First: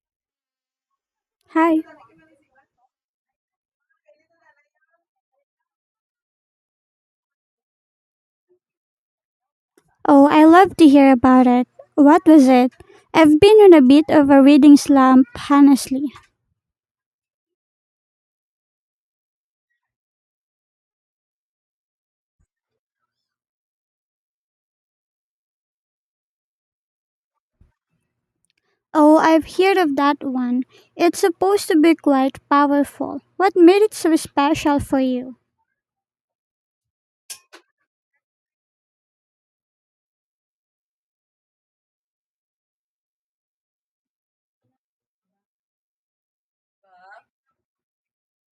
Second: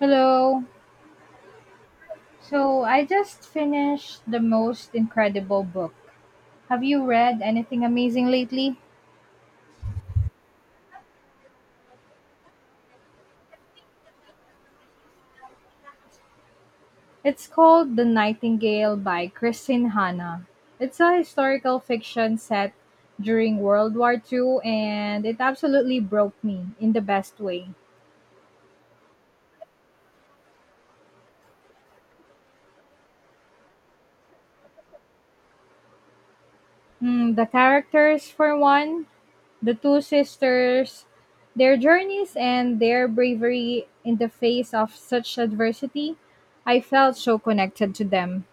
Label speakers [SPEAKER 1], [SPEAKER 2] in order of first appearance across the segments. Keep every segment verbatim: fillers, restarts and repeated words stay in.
[SPEAKER 1] Hello.
[SPEAKER 2] Hi.
[SPEAKER 1] So I just finished the most incredible book. Have you read anything amazing lately?
[SPEAKER 2] Oh, I love to hear about it. What was it? I've been on a bit of a reading slump, honestly.
[SPEAKER 1] It's called The Nightingale by Christine Hanna. It's a historical fiction set during World War Two, and it absolutely broke me in the best way.
[SPEAKER 2] Oh, I've heard of that one. It's supposed to be quite powerful. What made it so special for you?
[SPEAKER 1] Mm, the characters, for one, the two sisters, their journeys and their bravery in the face of such adversity, I felt so connected to them.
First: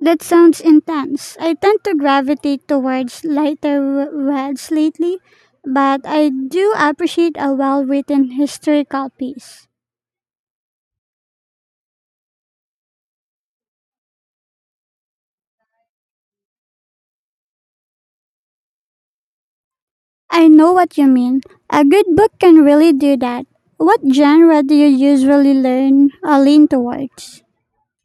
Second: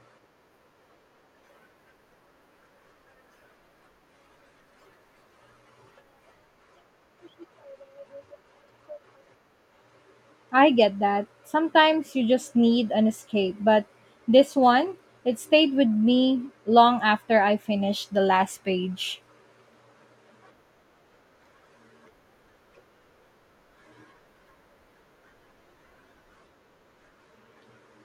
[SPEAKER 2] That sounds intense. I tend to gravitate towards lighter w- reads lately, but I do appreciate a well written historical piece.
[SPEAKER 1] I get that. Sometimes you just need an escape, but this one, it stayed with me long after I finished the last page.
[SPEAKER 2] I know what you mean. A good book can really do that. What genre do you usually learn or lean towards?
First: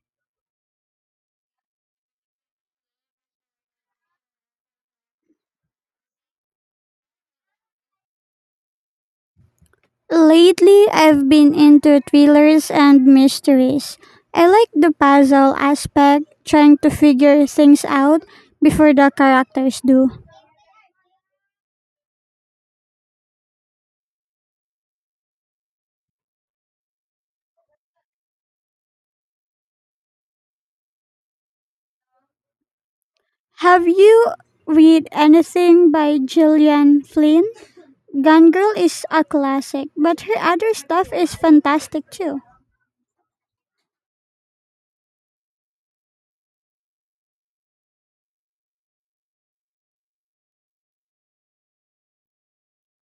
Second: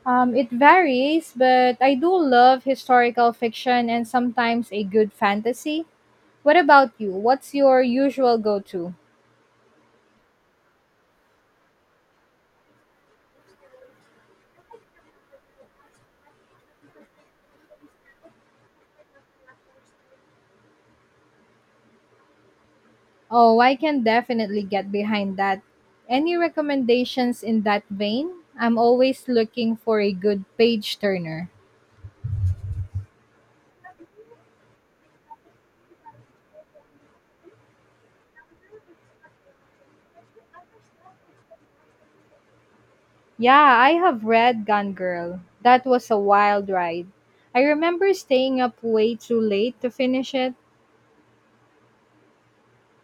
[SPEAKER 1] Um, it varies, but I do love historical fiction and sometimes a good fantasy. What about you? What's your usual go to?
[SPEAKER 2] Lately, I've been into thrillers and mysteries. I like the puzzle aspect, trying to figure things out before the characters do.
[SPEAKER 1] Oh, I can definitely get behind that. Any recommendations in that vein? I'm always looking for a good page turner.
[SPEAKER 2] Have you read anything by Gillian Flynn? Gone Girl is a classic, but her other stuff is fantastic too.
[SPEAKER 1] Yeah, I have read Gone Girl. That was a wild ride. I remember staying up way too late to finish it.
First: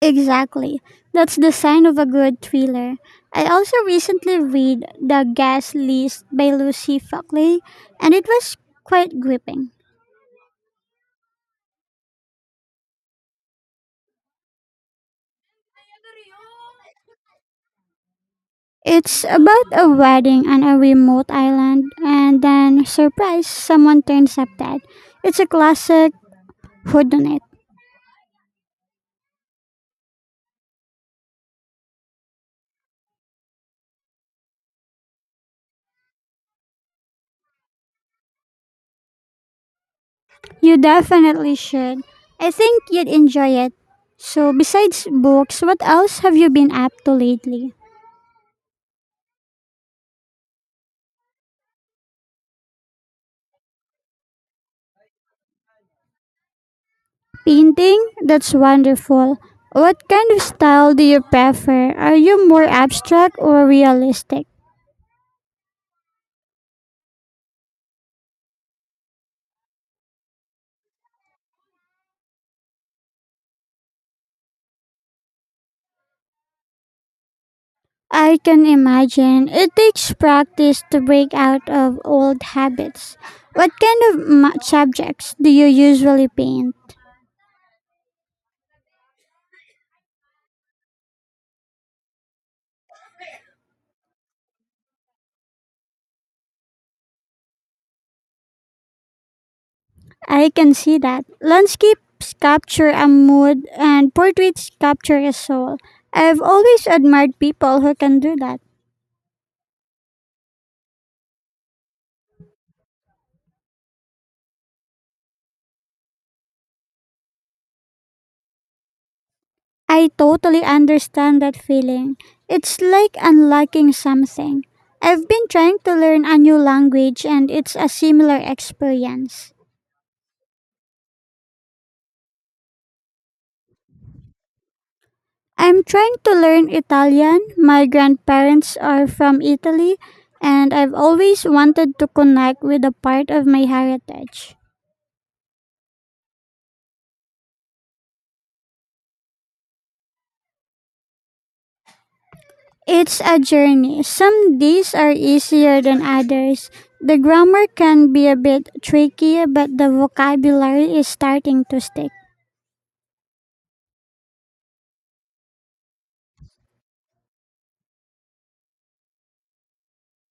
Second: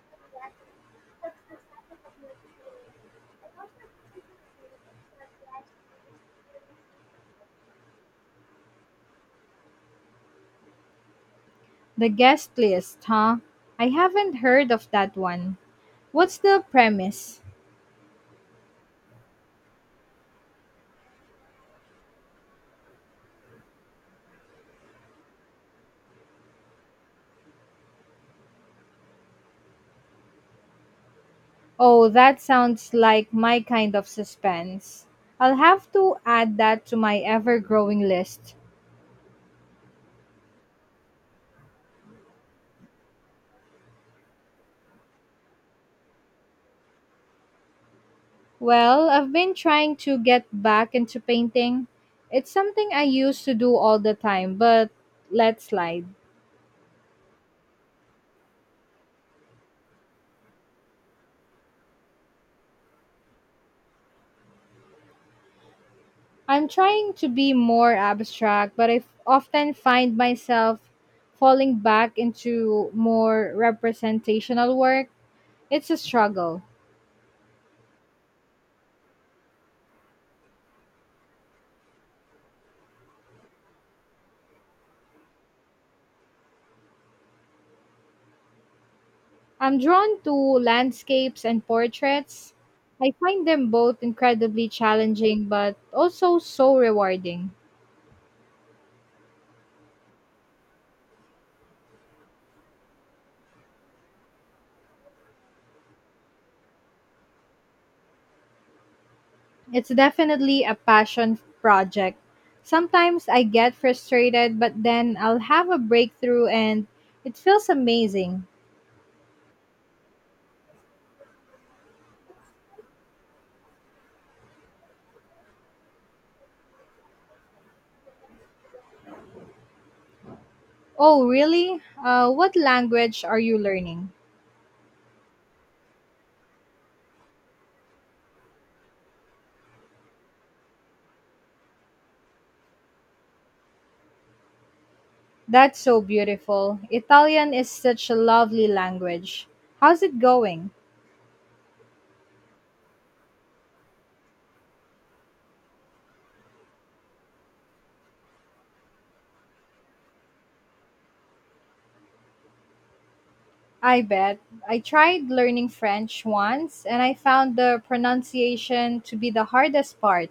[SPEAKER 2] Exactly. That's the sign of a good thriller. I also recently read The Gas List by Lucy Fockley, and it was quite gripping.
[SPEAKER 1] The guest list, huh? I haven't heard of that one. What's the premise?
[SPEAKER 2] It's about a wedding on a remote island, and then, surprise, someone turns up dead. It's a classic whodunit.
[SPEAKER 1] Oh, that sounds like my kind of suspense. I'll have to add that to my ever growing list.
[SPEAKER 2] You definitely should. I think you'd enjoy it. So, besides books, what else have you been up to lately?
[SPEAKER 1] Well, I've been trying to get back into painting. It's something I used to do all the time, but let slide.
[SPEAKER 2] Painting? That's wonderful. What kind of style do you prefer? Are you more abstract or realistic?
[SPEAKER 1] I'm trying to be more abstract, but I f- often find myself falling back into more representational work. It's a struggle.
[SPEAKER 2] I can imagine it takes practice to break out of old habits. What kind of ma- subjects do you usually paint?
[SPEAKER 1] I'm drawn to landscapes and portraits. I find them both incredibly challenging, but also so rewarding.
[SPEAKER 2] I can see that. Landscapes capture a mood and portraits capture a soul. I've always admired people who can do that.
[SPEAKER 1] It's definitely a passion project. Sometimes I get frustrated, but then I'll have a breakthrough and it feels amazing.
[SPEAKER 2] I totally understand that feeling. It's like unlocking something. I've been trying to learn a new language and it's a similar experience.
[SPEAKER 1] Oh, really? Uh, what language are you learning?
[SPEAKER 2] I'm trying to learn Italian. My grandparents are from Italy and I've always wanted to connect with a part of my heritage.
[SPEAKER 1] That's so beautiful. Italian is such a lovely language. How's it going?
[SPEAKER 2] It's a journey. Some days are easier than others. The grammar can be a bit tricky, but the vocabulary is starting to stick.
[SPEAKER 1] I bet. I tried learning French once and I found the pronunciation to be the hardest part.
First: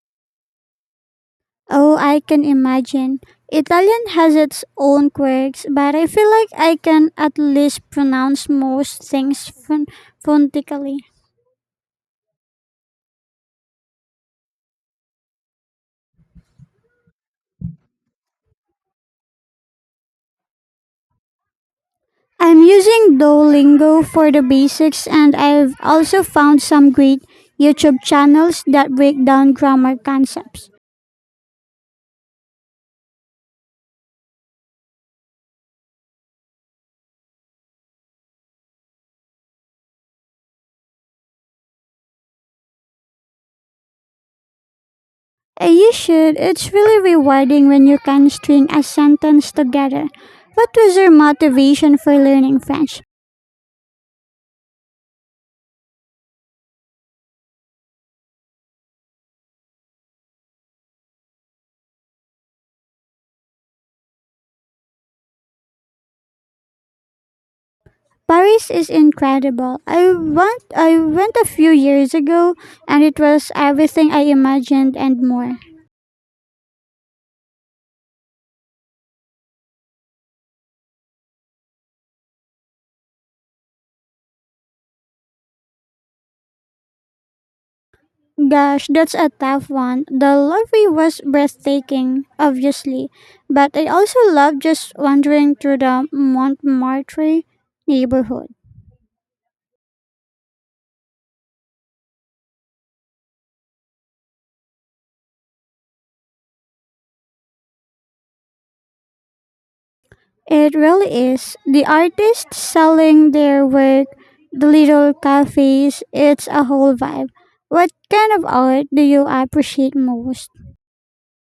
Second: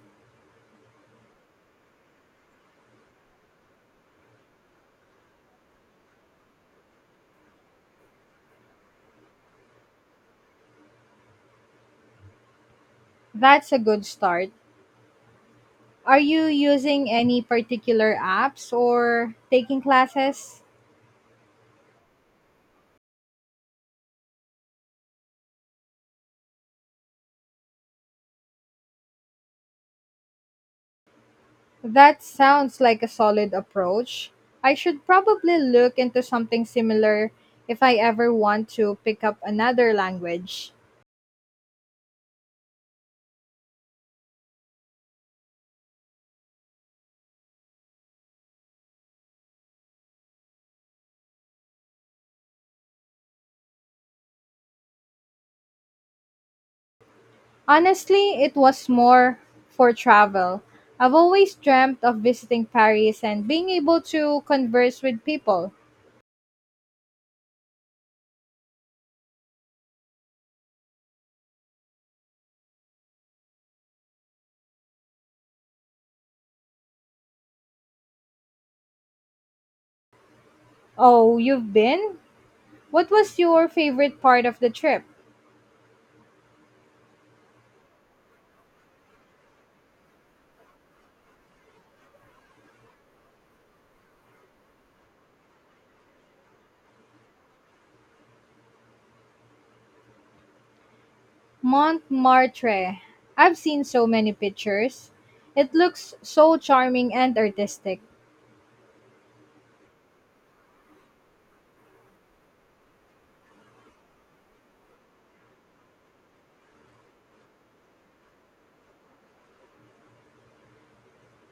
[SPEAKER 2] Oh, I can imagine. Italian has its own quirks, but I feel like I can at least pronounce most things phon- phonetically.
[SPEAKER 1] That's a good start. Are you using any particular apps or taking classes?
[SPEAKER 2] I'm using Duolingo for the basics, and I've also found some great YouTube channels that break down grammar concepts.
[SPEAKER 1] That sounds like a solid approach. I should probably look into something similar if I ever want to pick up another language.
[SPEAKER 2] Uh, You should. It's really rewarding when you can string a sentence together. What was your motivation for learning French?
[SPEAKER 1] Honestly, it was more for travel. I've always dreamt of visiting Paris and being able to converse with people.
[SPEAKER 2] Paris is incredible. I went I went a few years ago and it was everything I imagined and more.
[SPEAKER 1] Oh, you've been? What was your favorite part of the trip?
[SPEAKER 2] Gosh, that's a tough one. The Louvre was breathtaking, obviously, but I also loved just wandering through the Montmartre neighborhood.
[SPEAKER 1] Montmartre. I've seen so many pictures. It looks so charming and artistic.
[SPEAKER 2] It really is. The artists selling their work, the little cafes, it's a whole vibe. What kind of art do you appreciate most?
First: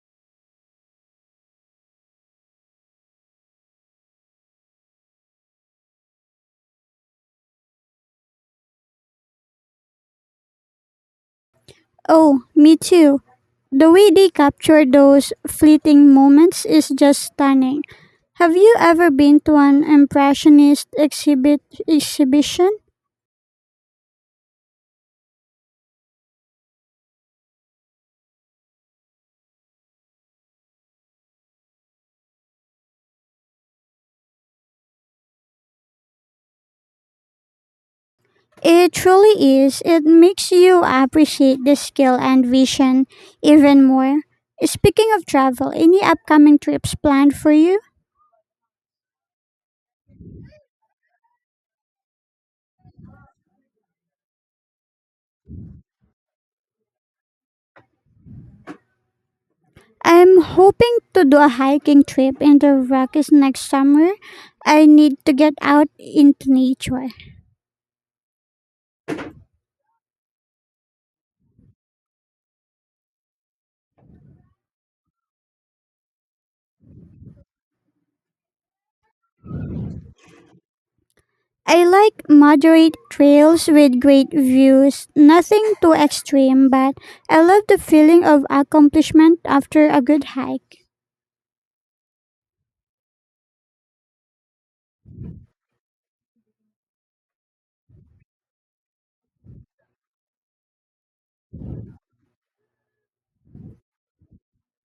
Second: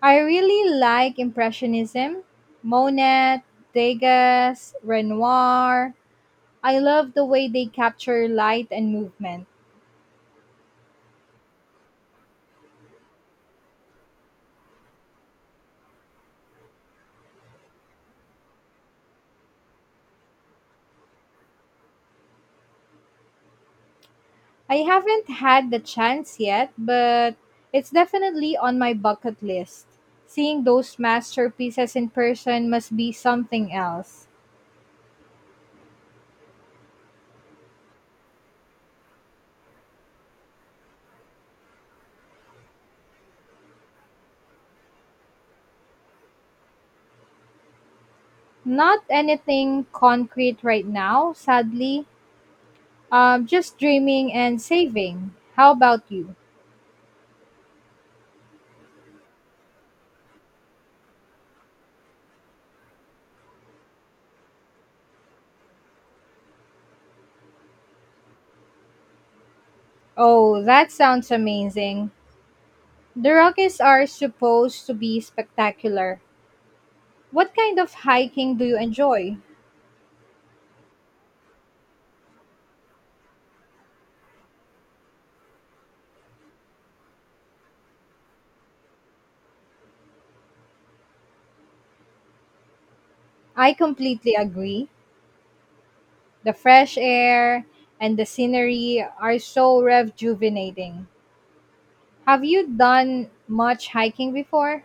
[SPEAKER 1] I really like Impressionism, Monet, Degas, Renoir. I love the way they capture light and movement.
[SPEAKER 2] Oh, me too. The way they capture those fleeting moments is just stunning. Have you ever been to an impressionist exhibit exhibition?
[SPEAKER 1] I haven't had the chance yet, but it's definitely on my bucket list. Seeing those masterpieces in person must be something else.
[SPEAKER 2] It truly is. It makes you appreciate the skill and vision even more. Speaking of travel, any upcoming trips planned for you?
[SPEAKER 1] Not anything concrete right now, sadly. Um, just dreaming and saving. How about you?
[SPEAKER 2] I'm hoping to do a hiking trip in the Rockies next summer. I need to get out into nature.
[SPEAKER 1] Oh, that sounds amazing. The Rockies are supposed to be spectacular. What kind of hiking do you enjoy?
[SPEAKER 2] I like moderate trails with great views, nothing too extreme, but I love the feeling of accomplishment after a good hike.
[SPEAKER 1] I completely agree. The fresh air and the scenery are so rejuvenating. Have you done much hiking before?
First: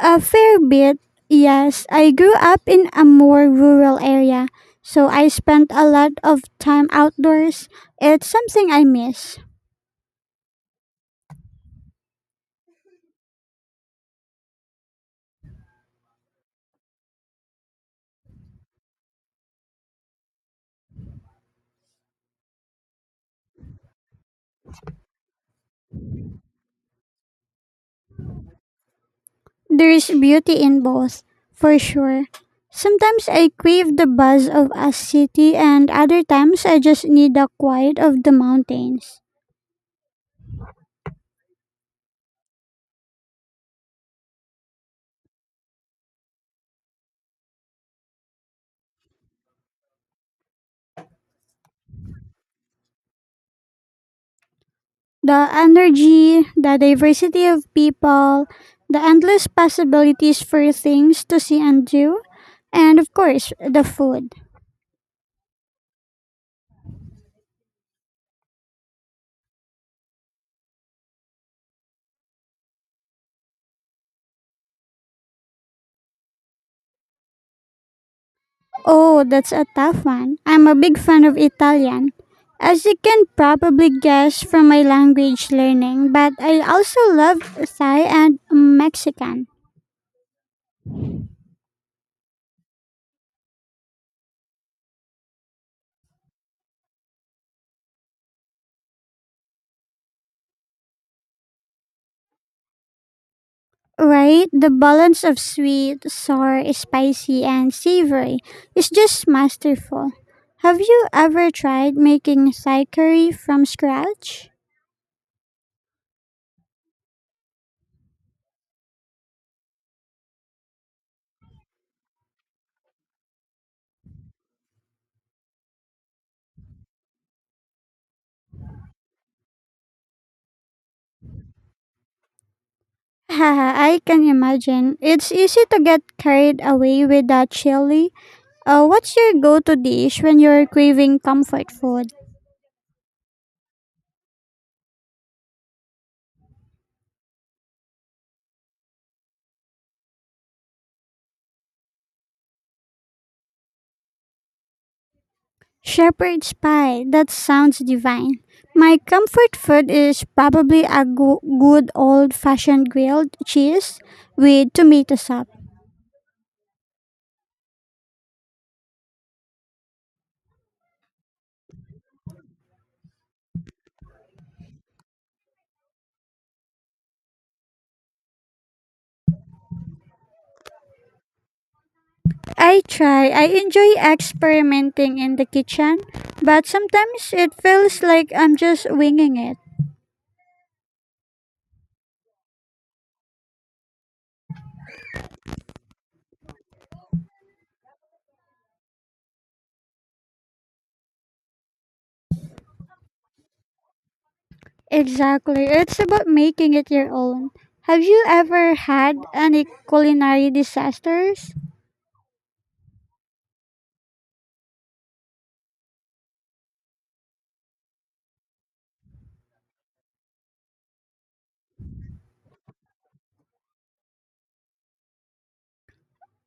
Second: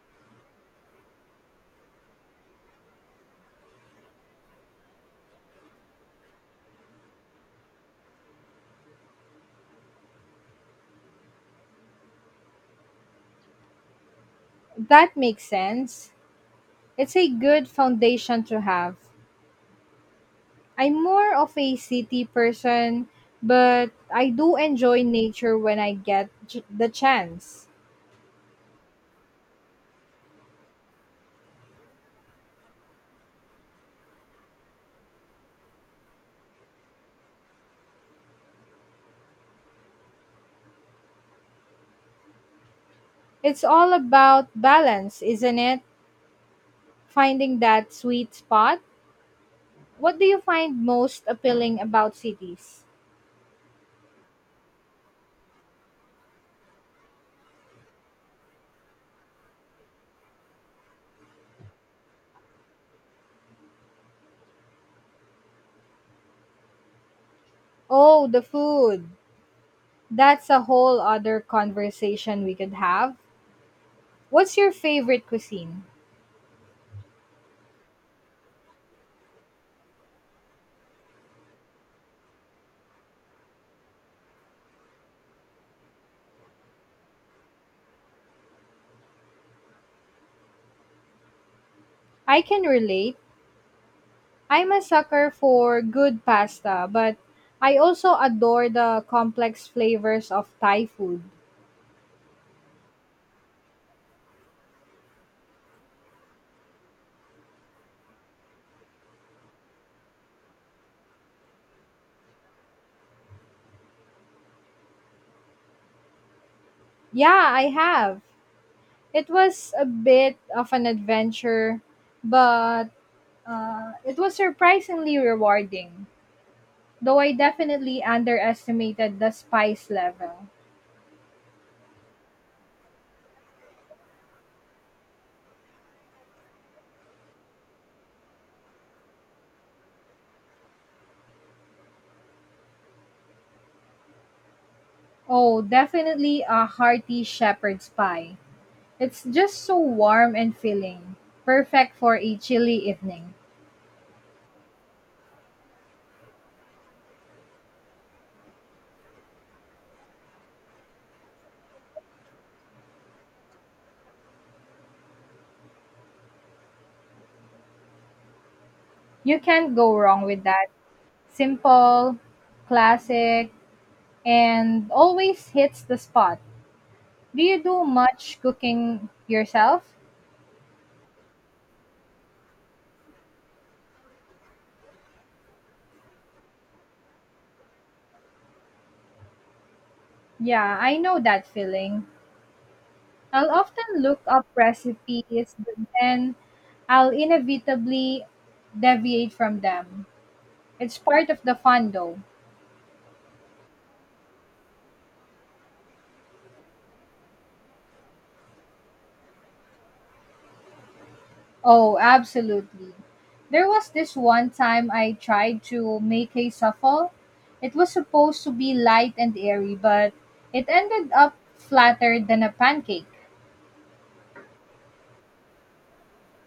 [SPEAKER 2] A fair bit, yes. I grew up in a more rural area, so I spent a lot of time outdoors. It's something I miss.
[SPEAKER 1] That makes sense. It's a good foundation to have. I'm more of a city person, but I do enjoy nature when I get ch- the chance.
[SPEAKER 2] There is beauty in both, for sure. Sometimes I crave the buzz of a city, and other times I just need the quiet of the mountains.
[SPEAKER 1] It's all about balance, isn't it? Finding that sweet spot. What do you find most appealing about cities?
[SPEAKER 2] The energy, the diversity of people, the endless possibilities for things to see and do, and of course, the food.
[SPEAKER 1] Oh, the food. That's a whole other conversation we could have. What's your favorite cuisine?
[SPEAKER 2] Oh, that's a tough one. I'm a big fan of Italian. As you can probably guess from my language learning, but I also love Thai and Mexican.
[SPEAKER 1] I can relate. I'm a sucker for good pasta, but I also adore the complex flavors of Thai food.
[SPEAKER 2] Right? The balance of sweet, sour, spicy, and savory is just masterful. Have you ever tried making Thai curry from scratch?
[SPEAKER 1] Yeah, I have. It was a bit of an adventure, but uh, it was surprisingly rewarding. Though I definitely underestimated the spice level.
[SPEAKER 2] Haha, I can imagine. It's easy to get carried away with that chili. Uh, what's your go-to dish when you're craving comfort food?
[SPEAKER 1] Oh, definitely a hearty shepherd's pie. It's just so warm and filling. Perfect for a chilly evening.
[SPEAKER 2] Shepherd's pie. That sounds divine. My comfort food is probably a go- good old-fashioned grilled cheese with tomato sauce.
[SPEAKER 1] You can't go wrong with that. Simple, classic, and always hits the spot. Do you do much cooking yourself?
[SPEAKER 2] I try. I enjoy experimenting in the kitchen, but sometimes it feels like I'm just winging it.
[SPEAKER 1] Yeah, I know that feeling. I'll often look up recipes, but then I'll inevitably deviate from them. It's part of the fun though.
[SPEAKER 2] Exactly. It's about making it your own. Have you ever had any culinary disasters?
[SPEAKER 1] Oh, absolutely. There was this one time I tried to make a shuffle. It was supposed to be light and airy, but it ended up flatter than a pancake.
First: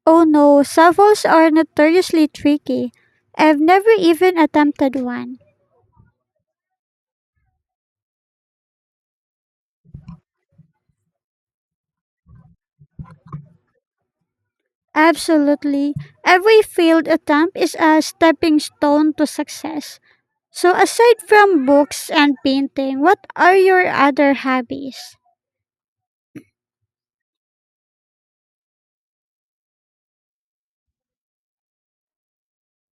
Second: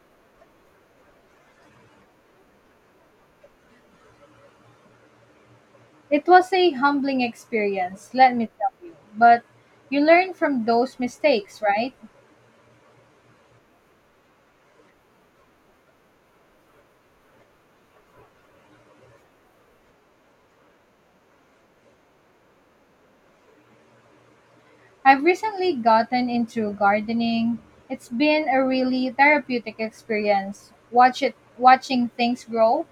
[SPEAKER 2] Oh no, savos are notoriously tricky. I've never even attempted one.
[SPEAKER 1] It was a humbling experience, let me tell you. But you learn from those mistakes, right?
[SPEAKER 2] Absolutely. Every failed attempt is a stepping stone to success. So aside from books and painting, what are your other hobbies?
[SPEAKER 1] I've recently gotten into gardening. It's been a really therapeutic experience. Watch it watching things grow.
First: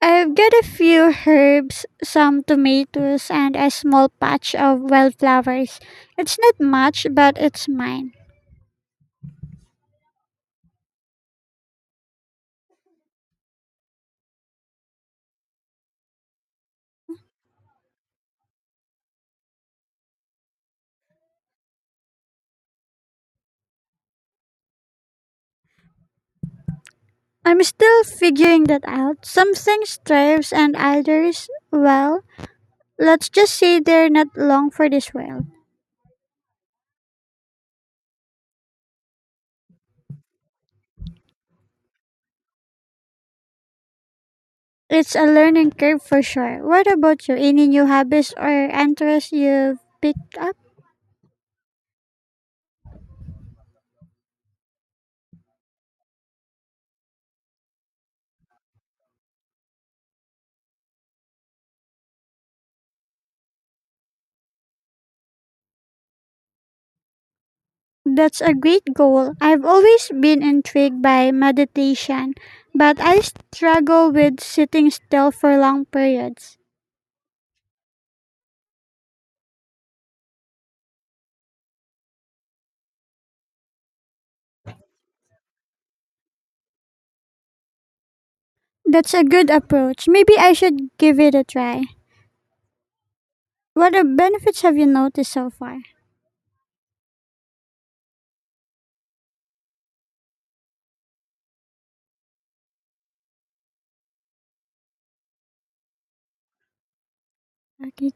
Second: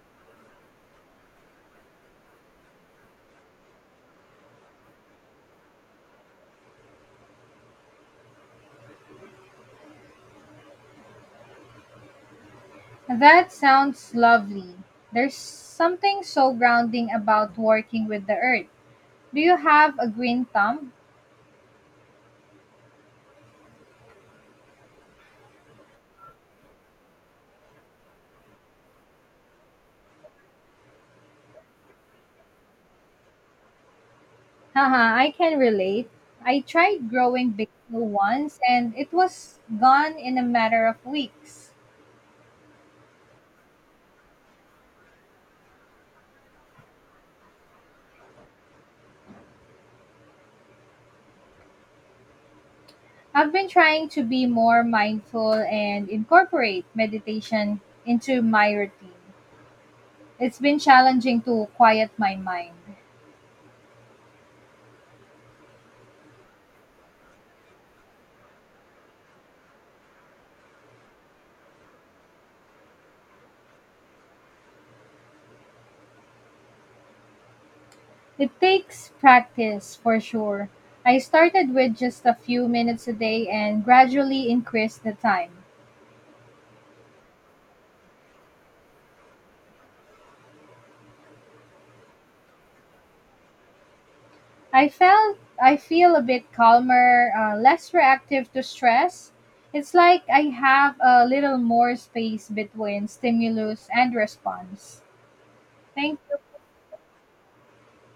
[SPEAKER 2] I've got a few herbs, some tomatoes, and a small patch of wildflowers. It's not much, but it's mine.
[SPEAKER 1] That sounds lovely. There's something so grounding about working with the earth. Do you have a green thumb?
[SPEAKER 2] I'm still figuring that out. Some things thrives and others, well, let's just say they're not long for this
[SPEAKER 1] Haha, I
[SPEAKER 2] world.
[SPEAKER 1] can relate. I tried growing basil once and it was gone in a matter of weeks.
[SPEAKER 2] It's a learning curve for sure. What about you? Any new hobbies or interests you've picked up?
[SPEAKER 1] I've been trying to be more mindful and incorporate meditation into my routine. It's been challenging to quiet my mind.
[SPEAKER 2] That's a great goal. I've always been intrigued by meditation, but I struggle with sitting still for long periods.
[SPEAKER 1] It takes practice for sure. I started with just a few minutes a day and gradually increased the time.
[SPEAKER 2] That's a good approach. Maybe I should give it a try. What uh, benefits have you
[SPEAKER 1] I
[SPEAKER 2] noticed
[SPEAKER 1] felt
[SPEAKER 2] so
[SPEAKER 1] I
[SPEAKER 2] far?
[SPEAKER 1] feel a bit calmer, uh, less reactive to stress. It's like I have a little more space between stimulus and response. Thank
[SPEAKER 2] Okay,